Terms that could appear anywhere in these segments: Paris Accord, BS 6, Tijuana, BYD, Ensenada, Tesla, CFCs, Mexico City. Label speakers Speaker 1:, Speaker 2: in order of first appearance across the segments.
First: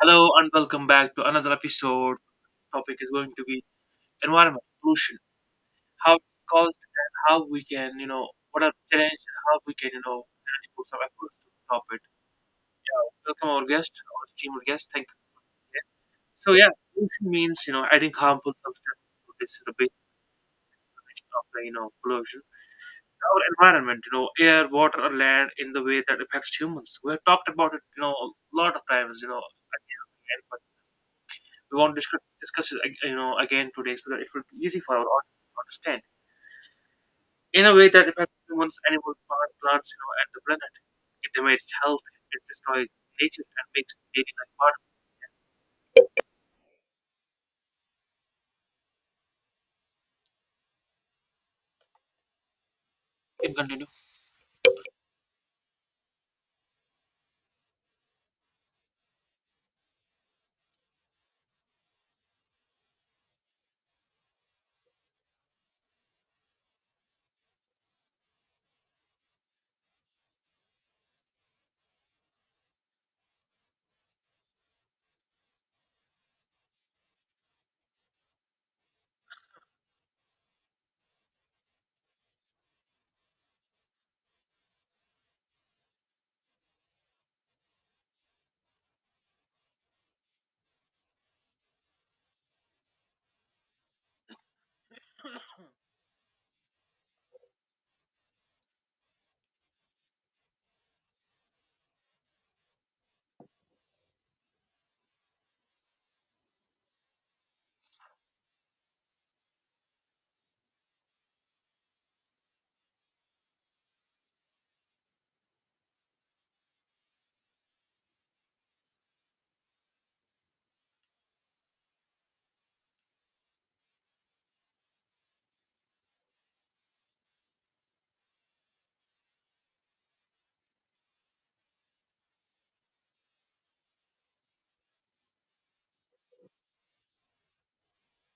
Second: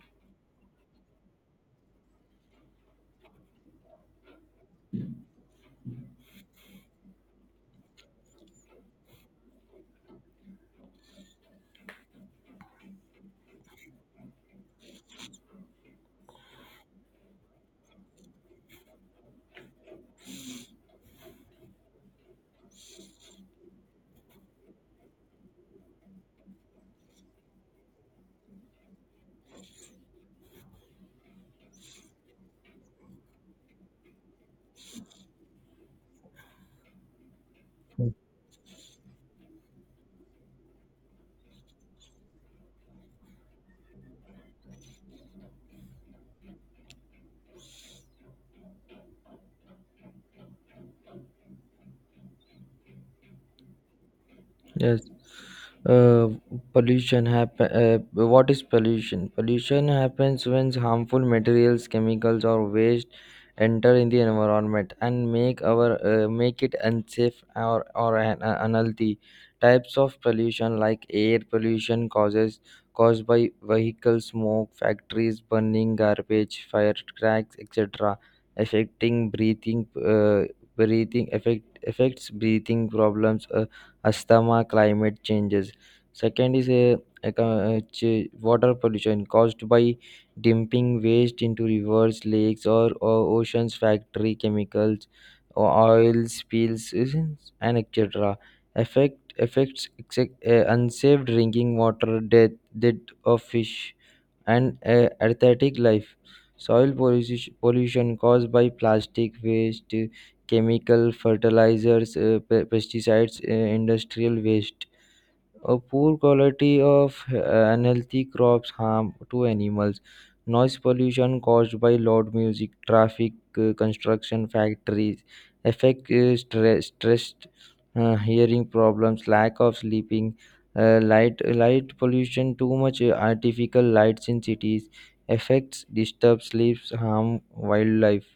Speaker 1: Hello and welcome back to another episode. Topic is going to be environment pollution, how it's caused, and how we can, what are the challenges, and how we can, really put some efforts to stop it. Yeah, welcome our guest, our esteemed guest. Thank you again. So yeah, pollution means adding harmful substances. So this is the basic definition of the pollution. Our environment, you know, air, water, or land in the way that affects humans. We have talked about it, you know, a lot of times. We want to discuss it, again today so that it will be easy for our audience to understand in a way that affects humans, animals, plants, you know, and the planet. It damages health, it destroys nature, and makes daily life harder. You can continue.
Speaker 2: Yes. Uh, pollution happen. What is pollution? Pollution happens when harmful materials, chemicals, or waste enter in the environment and make our make it unsafe or unhealthy. Types of pollution like air pollution causes caused by vehicle smoke, factories burning garbage, fire cracks, etc., affecting breathing. Uh, breathing affects breathing problems. Asthma, climate changes. Second is water pollution caused by dumping waste into rivers, lakes, or oceans, factory chemicals, or oil spills, and etc. Affects unsaved drinking water, death, death of fish and aesthetic life. Soil pollution caused by plastic waste, chemical fertilizers, pesticides, industrial waste, a poor quality of unhealthy crops, harm to animals. Noise pollution caused by loud music, traffic, construction factories, affect stressed hearing problems, lack of sleeping, light pollution, too much artificial lights in cities, affects disturb sleeps, harm wildlife.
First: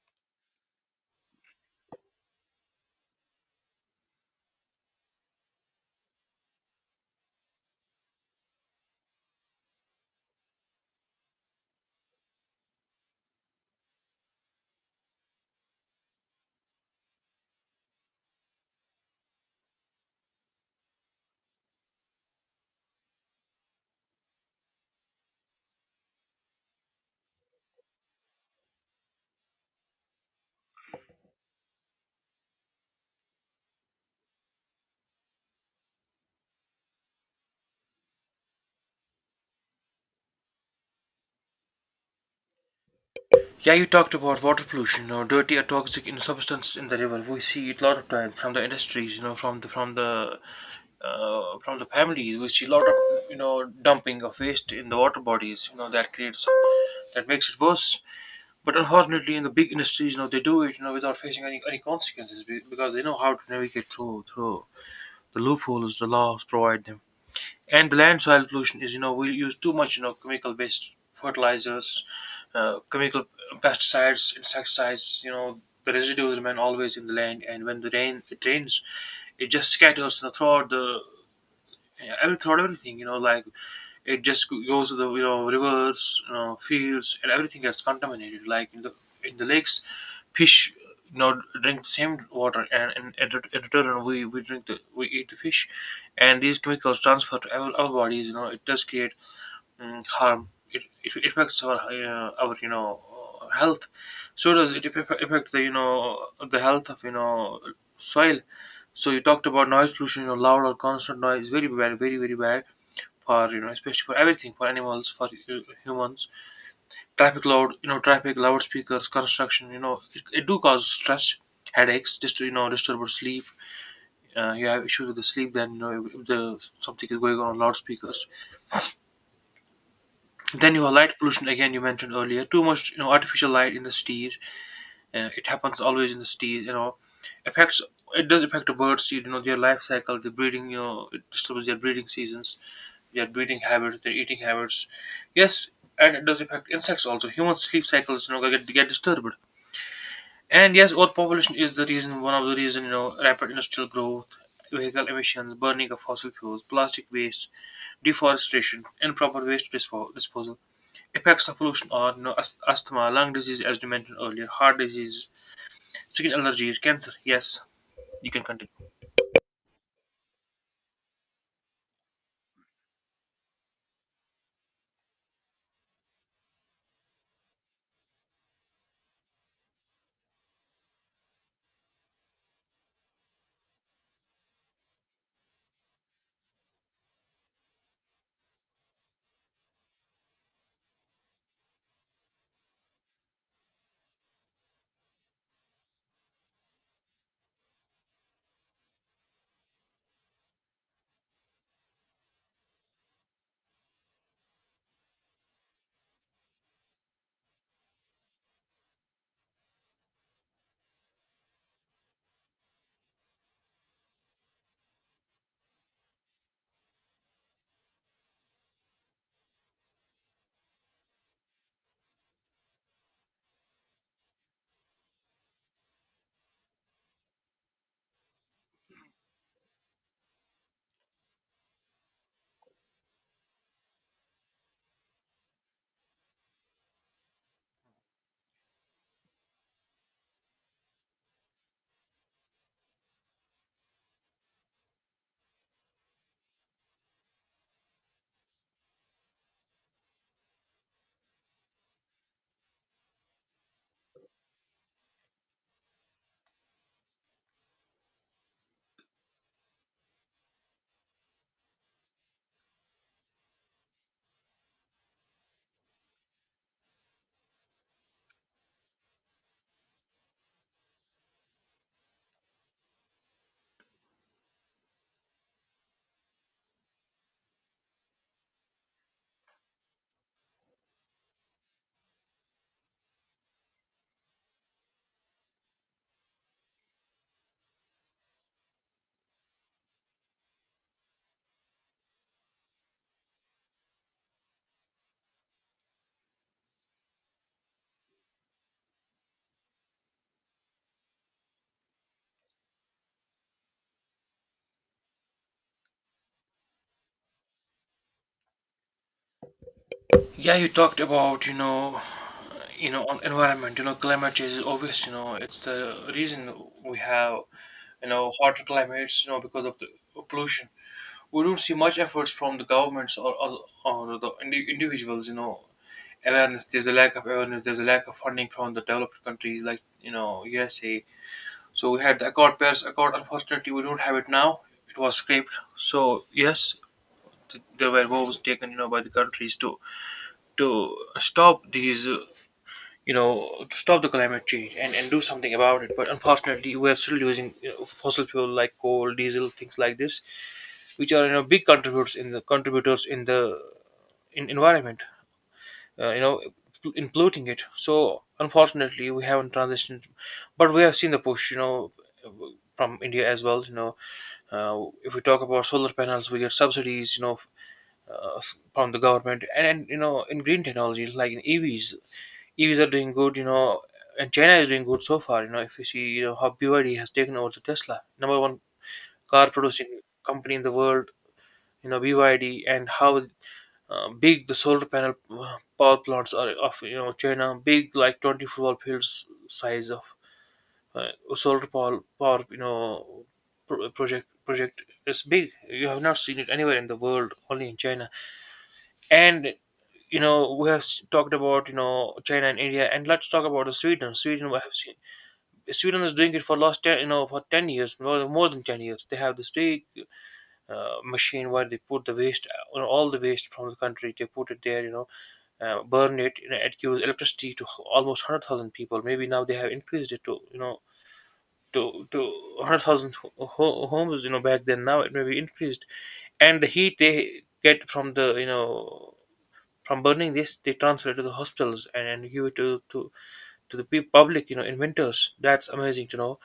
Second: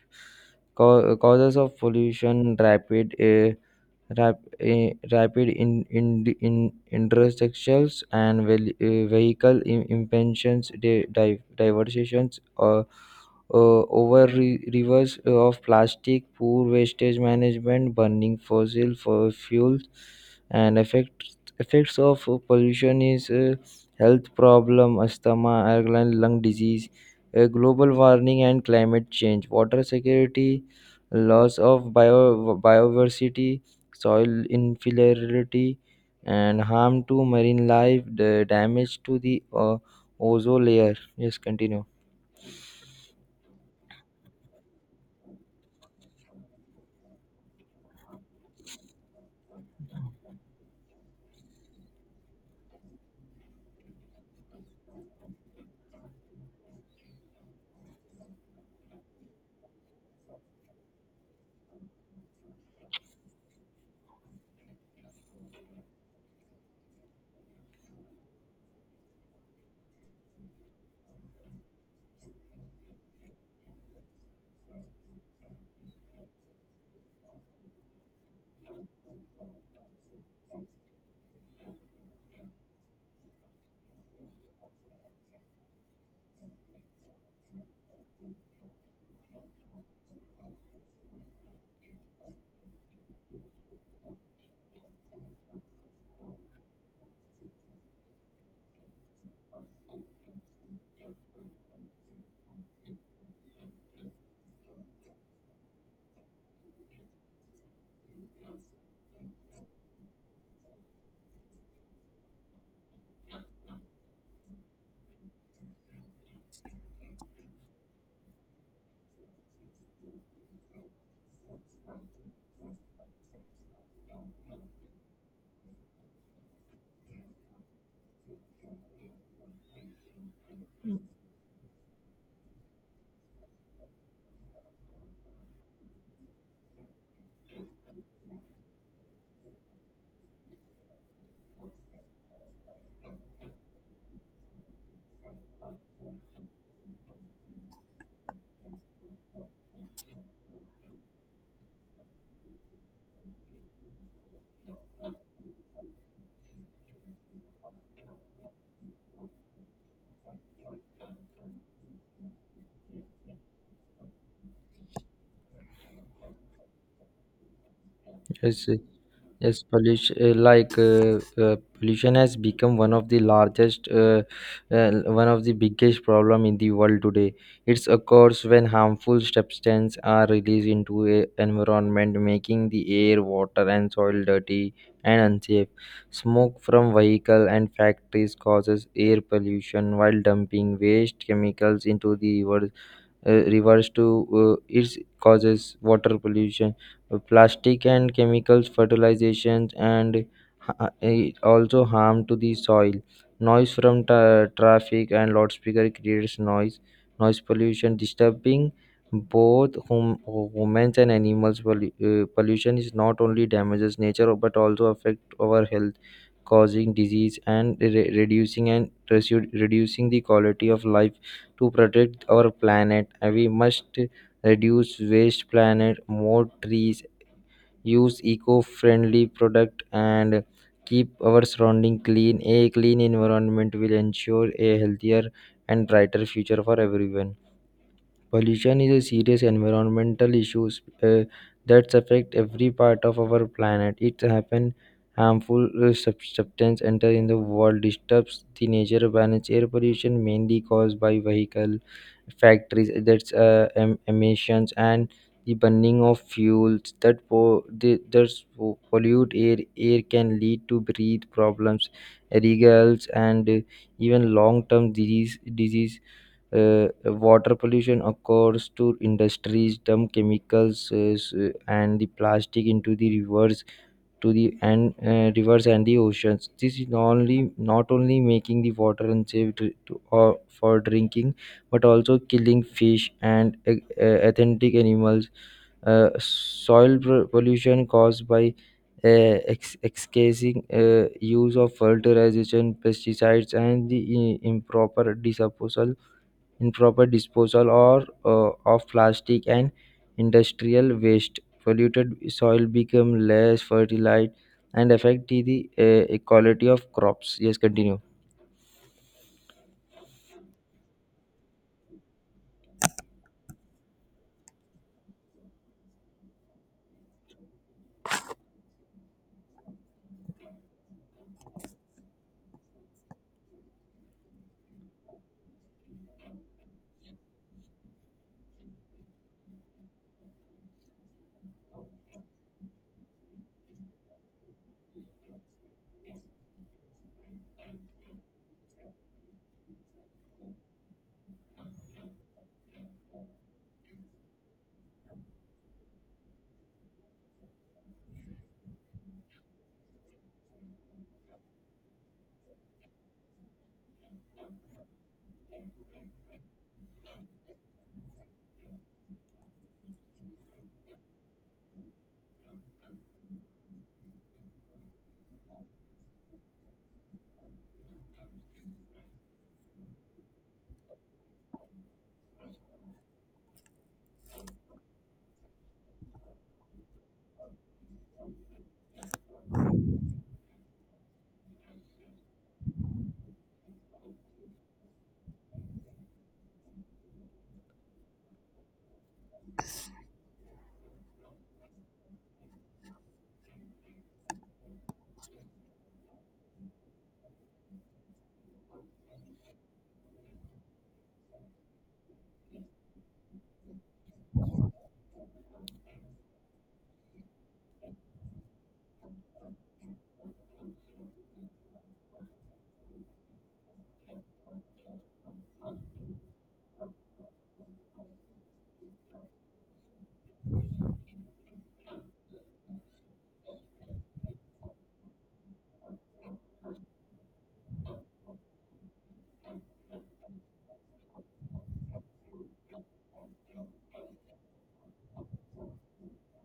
Speaker 2: Causes of pollution, rapid rapid in intersections and vehicle impensions, diversions or rivers of plastic, poor wastage management, burning fossil for fuels, and effects of pollution is, health problem, asthma, airline lung disease, global warming, and climate change, water security, loss of biodiversity, soil infertility, and harm to marine life, the damage to the ozone layer. Yes, continue.
Speaker 1: Yeah, you talked about water pollution, you know, dirty or toxic, you know, substance in the river. We see it a lot of times from the industries, you know, from the families. We see a lot of, dumping of waste in the water bodies. You know that creates that makes it worse. But unfortunately, in the big industries, you know, they do it, you know, without facing any consequences because they know how to navigate through the loopholes the laws provide them. And the land soil pollution is, you know, we use too much, you know, chemical based fertilizers, chemical pesticides, insecticides. You know, the residues remain always in the land, and when the rain it rains, it just scatters, you know, throughout the yeah, I thought everything. You know, like it just goes to the, you know, rivers, you know, fields, and everything gets contaminated. Like in the lakes, fish, you know, drink the same water, and in return we drink the we eat the fish, and these chemicals transfer to our bodies. You know, it does create harm. It affects our you know, health. So does it affect the, you know, the health of, you know, soil? So you talked about noise pollution, you know, loud or constant noise, very bad, very bad for, you know, especially for everything, for animals, for humans. Traffic, loudspeakers, construction, you know, it do cause stress, headaches, just, you know, disturbed sleep. You have issues with the sleep, then you know, if the something is going on loudspeakers. Then you have light pollution again. You mentioned earlier, too much, you know, artificial light in the cities. It happens always in the cities, you know, affects. It does affect the birds, you know, their life cycle, the breeding, you know, it disturbs their breeding seasons, their breeding habits, their eating habits. Yes, and it does affect insects also. Human sleep cycles, you know, get disturbed. And yes, overpopulation is the reason, one of the reason, you know, rapid industrial growth, vehicle emissions, burning of fossil fuels, plastic waste, deforestation, improper waste disposal, effects of pollution on, you know, asthma, lung disease, as you mentioned earlier, heart disease, skin allergies, cancer. Yes, you can
Speaker 2: Yes,
Speaker 1: continue.
Speaker 2: Yes, pollution has become one of the largest, uh, one of the biggest problem in the world today. It occurs when harmful substances are released into a environment, making the air, water, and soil dirty and unsafe. Smoke from vehicle and factories causes air pollution, while dumping waste chemicals into the rivers to it causes water pollution. Plastic and chemicals fertilizations and it also harm to the soil. Noise from traffic and loudspeaker creates noise pollution, disturbing both humans and animals. Pollution is not only damages nature but also affect our health, causing disease and reducing the quality of life. To protect our planet, and we must reduce waste, planet more trees, use eco-friendly product, and keep our surrounding clean. A clean environment will ensure a healthier and brighter future for everyone. Pollution is a serious environmental issue uh, that affects every part of our planet. It happens harmful substance enter in the world, disturbs the nature balance. Air pollution mainly caused by vehicle factories, emissions and the burning of fuels that pollute air. Air can lead to breathe problems, regals, and even long-term disease. Water pollution occurs to industries dump chemicals and the plastic into the rivers to the and rivers and the oceans. This is not only making the water unsafe or for drinking, but also killing fish and authentic animals. Pollution caused by excessive use of fertilization, pesticides, and the improper disposal or of plastic and industrial waste. Polluted soil become less fertile and affect the quality of crops. Yes, continue.
Speaker 1: Yeah, you talked about, you know, on environment, you know, climate change is obvious, you know, it's the reason we have, you know, hotter climates, you know, because of the pollution. We don't see much efforts from the governments or the individuals, you know. Awareness there's a lack of awareness there's a lack of funding from the developed countries like, you know, USA. So we had the accord Paris Accord. Unfortunately, we don't have it now, it was scrapped. So yes, there were moves taken, you know, by the countries to stop these, you know, to stop the climate change, and do something about it. But unfortunately, we are still using, you know, fossil fuel like coal, diesel, things like this, which are, you know, big contributors in the in environment. You know, in polluting it. So unfortunately, we haven't transitioned, but we have seen the push. You know, from India as well. You know, if we talk about solar panels, we get subsidies. You know. Uh, from the government, and you know, in green technologies like in EVs are doing good, you know, and China is doing good so far. You know, if you see, you know, how BYD has taken over the Tesla, number one car producing company in the world, you know, BYD, and how, big the solar panel, power plants are of, you know, China. Big like 20 football fields size of, uh, solar power. Project project is big. You have not seen it anywhere in the world, only in China. And you know, we have talked about, you know, China and India, and let's talk about the Sweden. Sweden, we have seen Sweden is doing it for last ten, you know, for 10 years, more than 10 years. They have this big, machine where they put the waste, you know, all the waste from the country. They put it there, you know, burn it. You know, it gives electricity to almost 100,000 people. Maybe now they have increased it to, you know, to 100,000 homes. You know, back then, now it may be increased. And the heat they get from the, you know, from burning this, they transfer it to the hospitals, and give it to the public. You know, in winters, that's amazing to know.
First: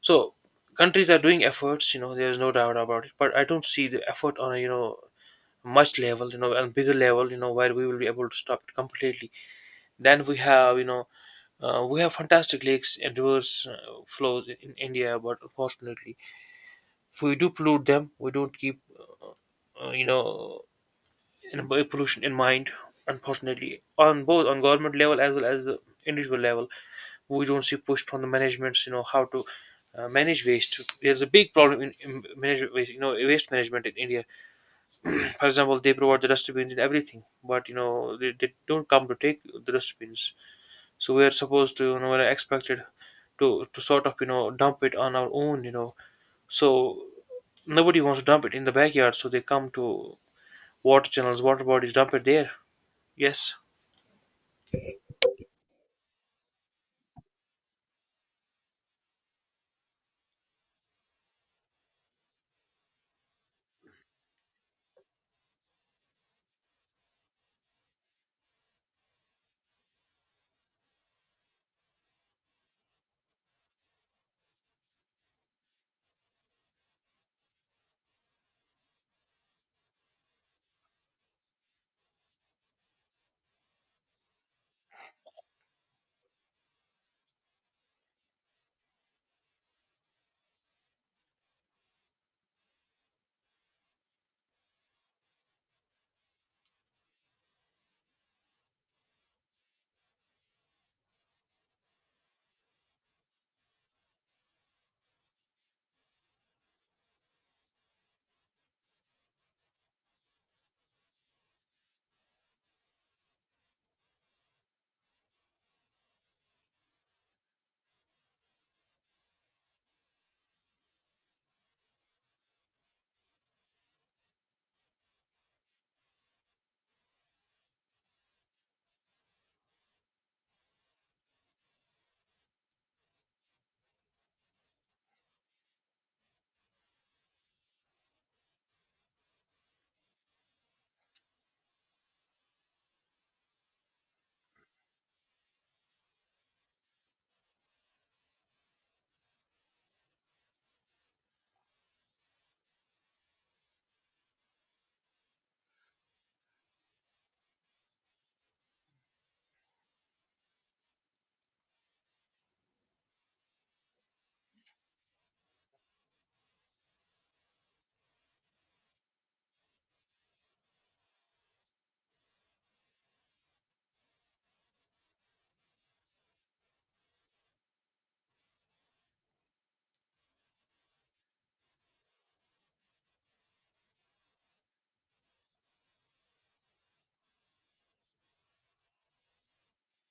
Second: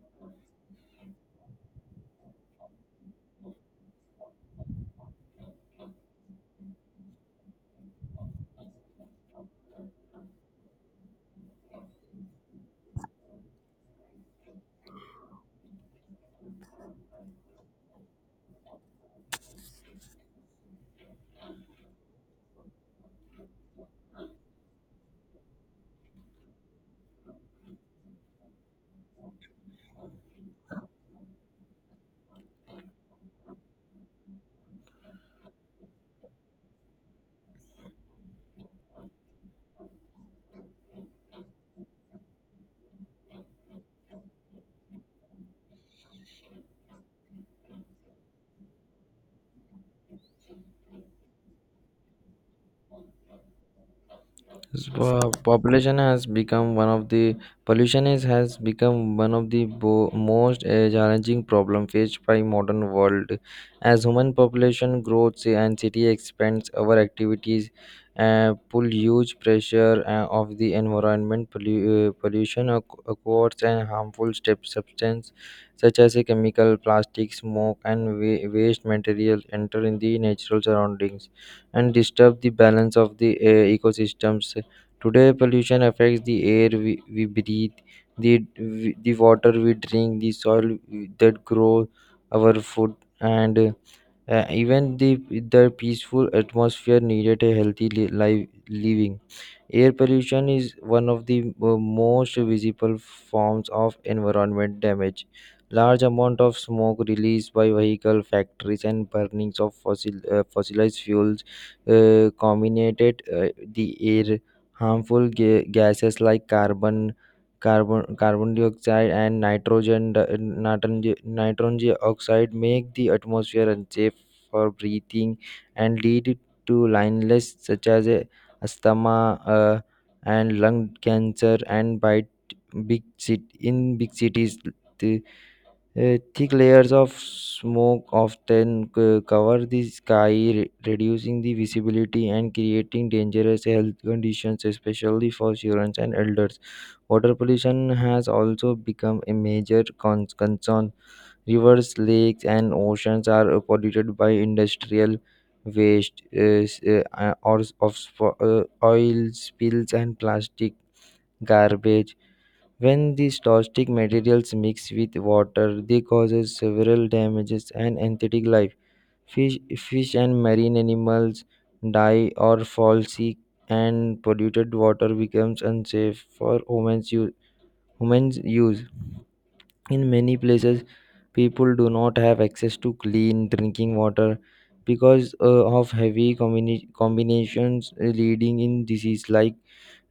Speaker 1: So countries are doing efforts, you know, there's no doubt about it. But I don't see the effort on a, you know, much level, you know, and bigger level, you know, where we will be able to stop it completely. Then we have, you know, we have fantastic lakes and rivers, flows in India, but unfortunately, if we do pollute them, we don't keep, you know, in, pollution in mind. Unfortunately, on both on government level as well as the individual level, we don't see push from the managements, you know, how to, manage waste. There's a big problem in manage waste, you know, waste management in India. For example, they provide the dustbins and everything, but you know, they don't come to take the dustbins. So we are supposed to, you know, we're expected to sort of, you know, dump it on our own, you know. So nobody wants to dump it in the backyard, so they come to water channels, water bodies, dump it there. Yes.
Speaker 2: So, population has become one of the pollution is has become one of the most challenging problem faced by modern world. As human population grows and city expands, our activities pull huge pressure of the environment. Pollution oc- occurs and harmful step substance such as a chemical, plastic, smoke, and wa- waste material enter in the natural surroundings and disturb the balance of the ecosystems. Today, pollution affects the air we breathe, the, the water we drink, the soil that grows our food, and even the peaceful atmosphere needed a healthy life living. Air pollution is one of the most visible forms of environment damage. Large amount of smoke released by vehicle factories and burnings of fossilized fuels contaminated the air. Harmful gases like carbon dioxide, and nitrogen, di- nitrogen nitrogen oxide make the atmosphere unsafe for breathing and lead to lines such as asthma uh, and lung cancer. And by t- big cit in big cities, the thick layers of smoke often cover the sky, reducing the visibility and creating dangerous health conditions, especially for children and elders. Water pollution has also become a major concern. Rivers, lakes, and oceans are polluted by industrial waste, oil spills, and plastic garbage. When these toxic materials mix with water, they causes several damages and aquatic life. Fish and marine animals die or fall sick, and polluted water becomes unsafe for humans use. Humans use in many places, people do not have access to clean drinking water because of heavy combinations leading in disease like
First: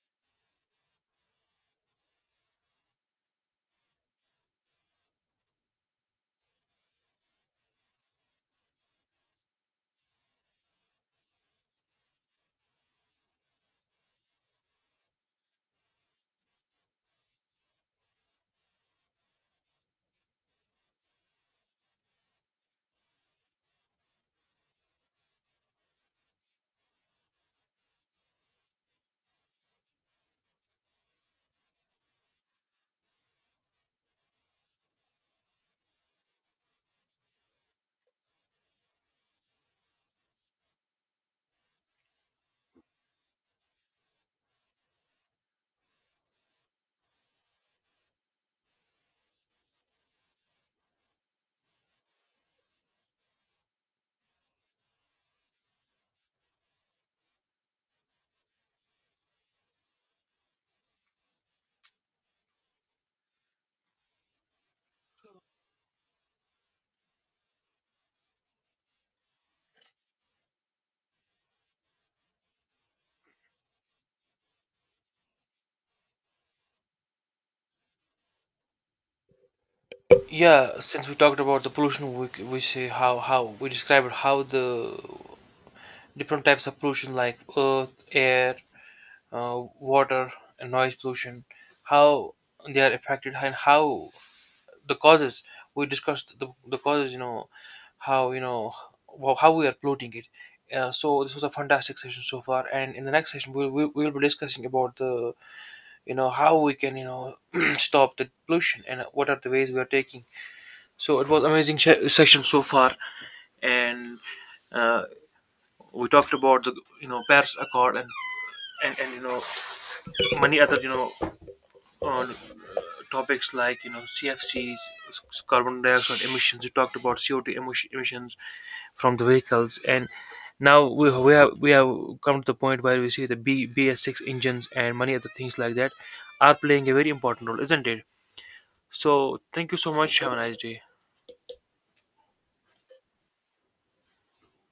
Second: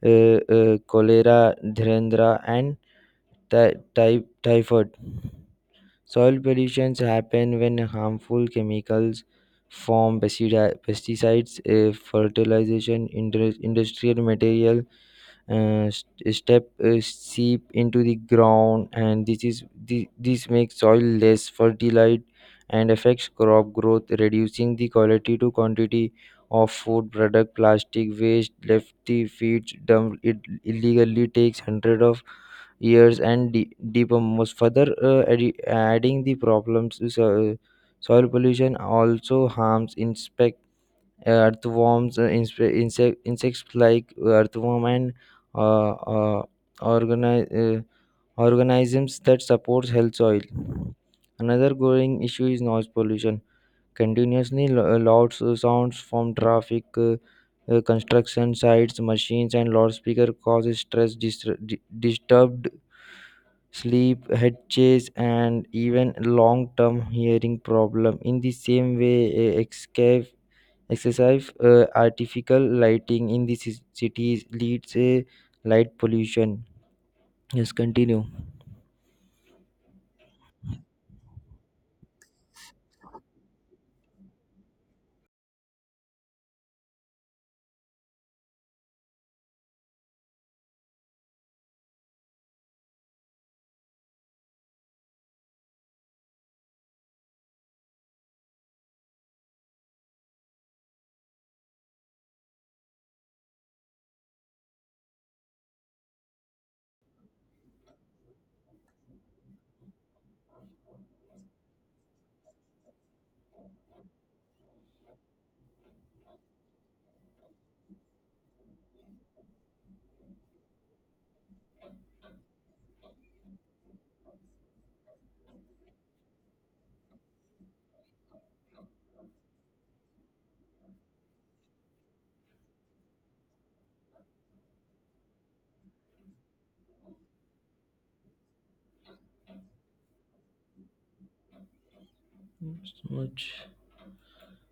Speaker 2: cholera, dhrendra, and typhoid. Soil pollutions happen when harmful chemicals from pesticides, fertilization, industrial material, st- step sheep into the ground, and this makes soil less fertile and affects crop growth, reducing the quality to quantity of food product. Plastic waste left the feeds dumped it illegally takes hundreds of years and decompose further, adding the problems. Soil pollution also harms insects like earthworm and uh, uh, organi- uh, organisms that supports health soil. Another growing issue is noise pollution. Continuously loud sounds from traffic, construction sites, machines, and loudspeaker causes stress, disturbed sleep, head chase, and even long-term hearing problem. In the same way, escape excessive artificial lighting in the cities leads a light pollution. Yes, continue.
Speaker 1: Yeah, since we talked about the pollution, we, c- we say how we described how the different types of pollution like earth, air, water, and noise pollution, how they are affected and how the causes. We discussed the causes, you know, how, you know, how we are polluting it. So this was a fantastic session so far, and in the next session we will be discussing about the, you know, how we can, you know, stop the pollution and what are the ways we are taking. So it was amazing session so far, and uh, we talked about the, you know, Paris Accord, and you know, many other, you know, uh, topics like, you know, CFCs, carbon dioxide emissions. You talked about CO2 emissions from the vehicles, and now we have come to the point where we see the BBS 6 engines and many other things like that are playing a very important role, isn't it? So thank you so much. Have a nice day.
Speaker 2: So much.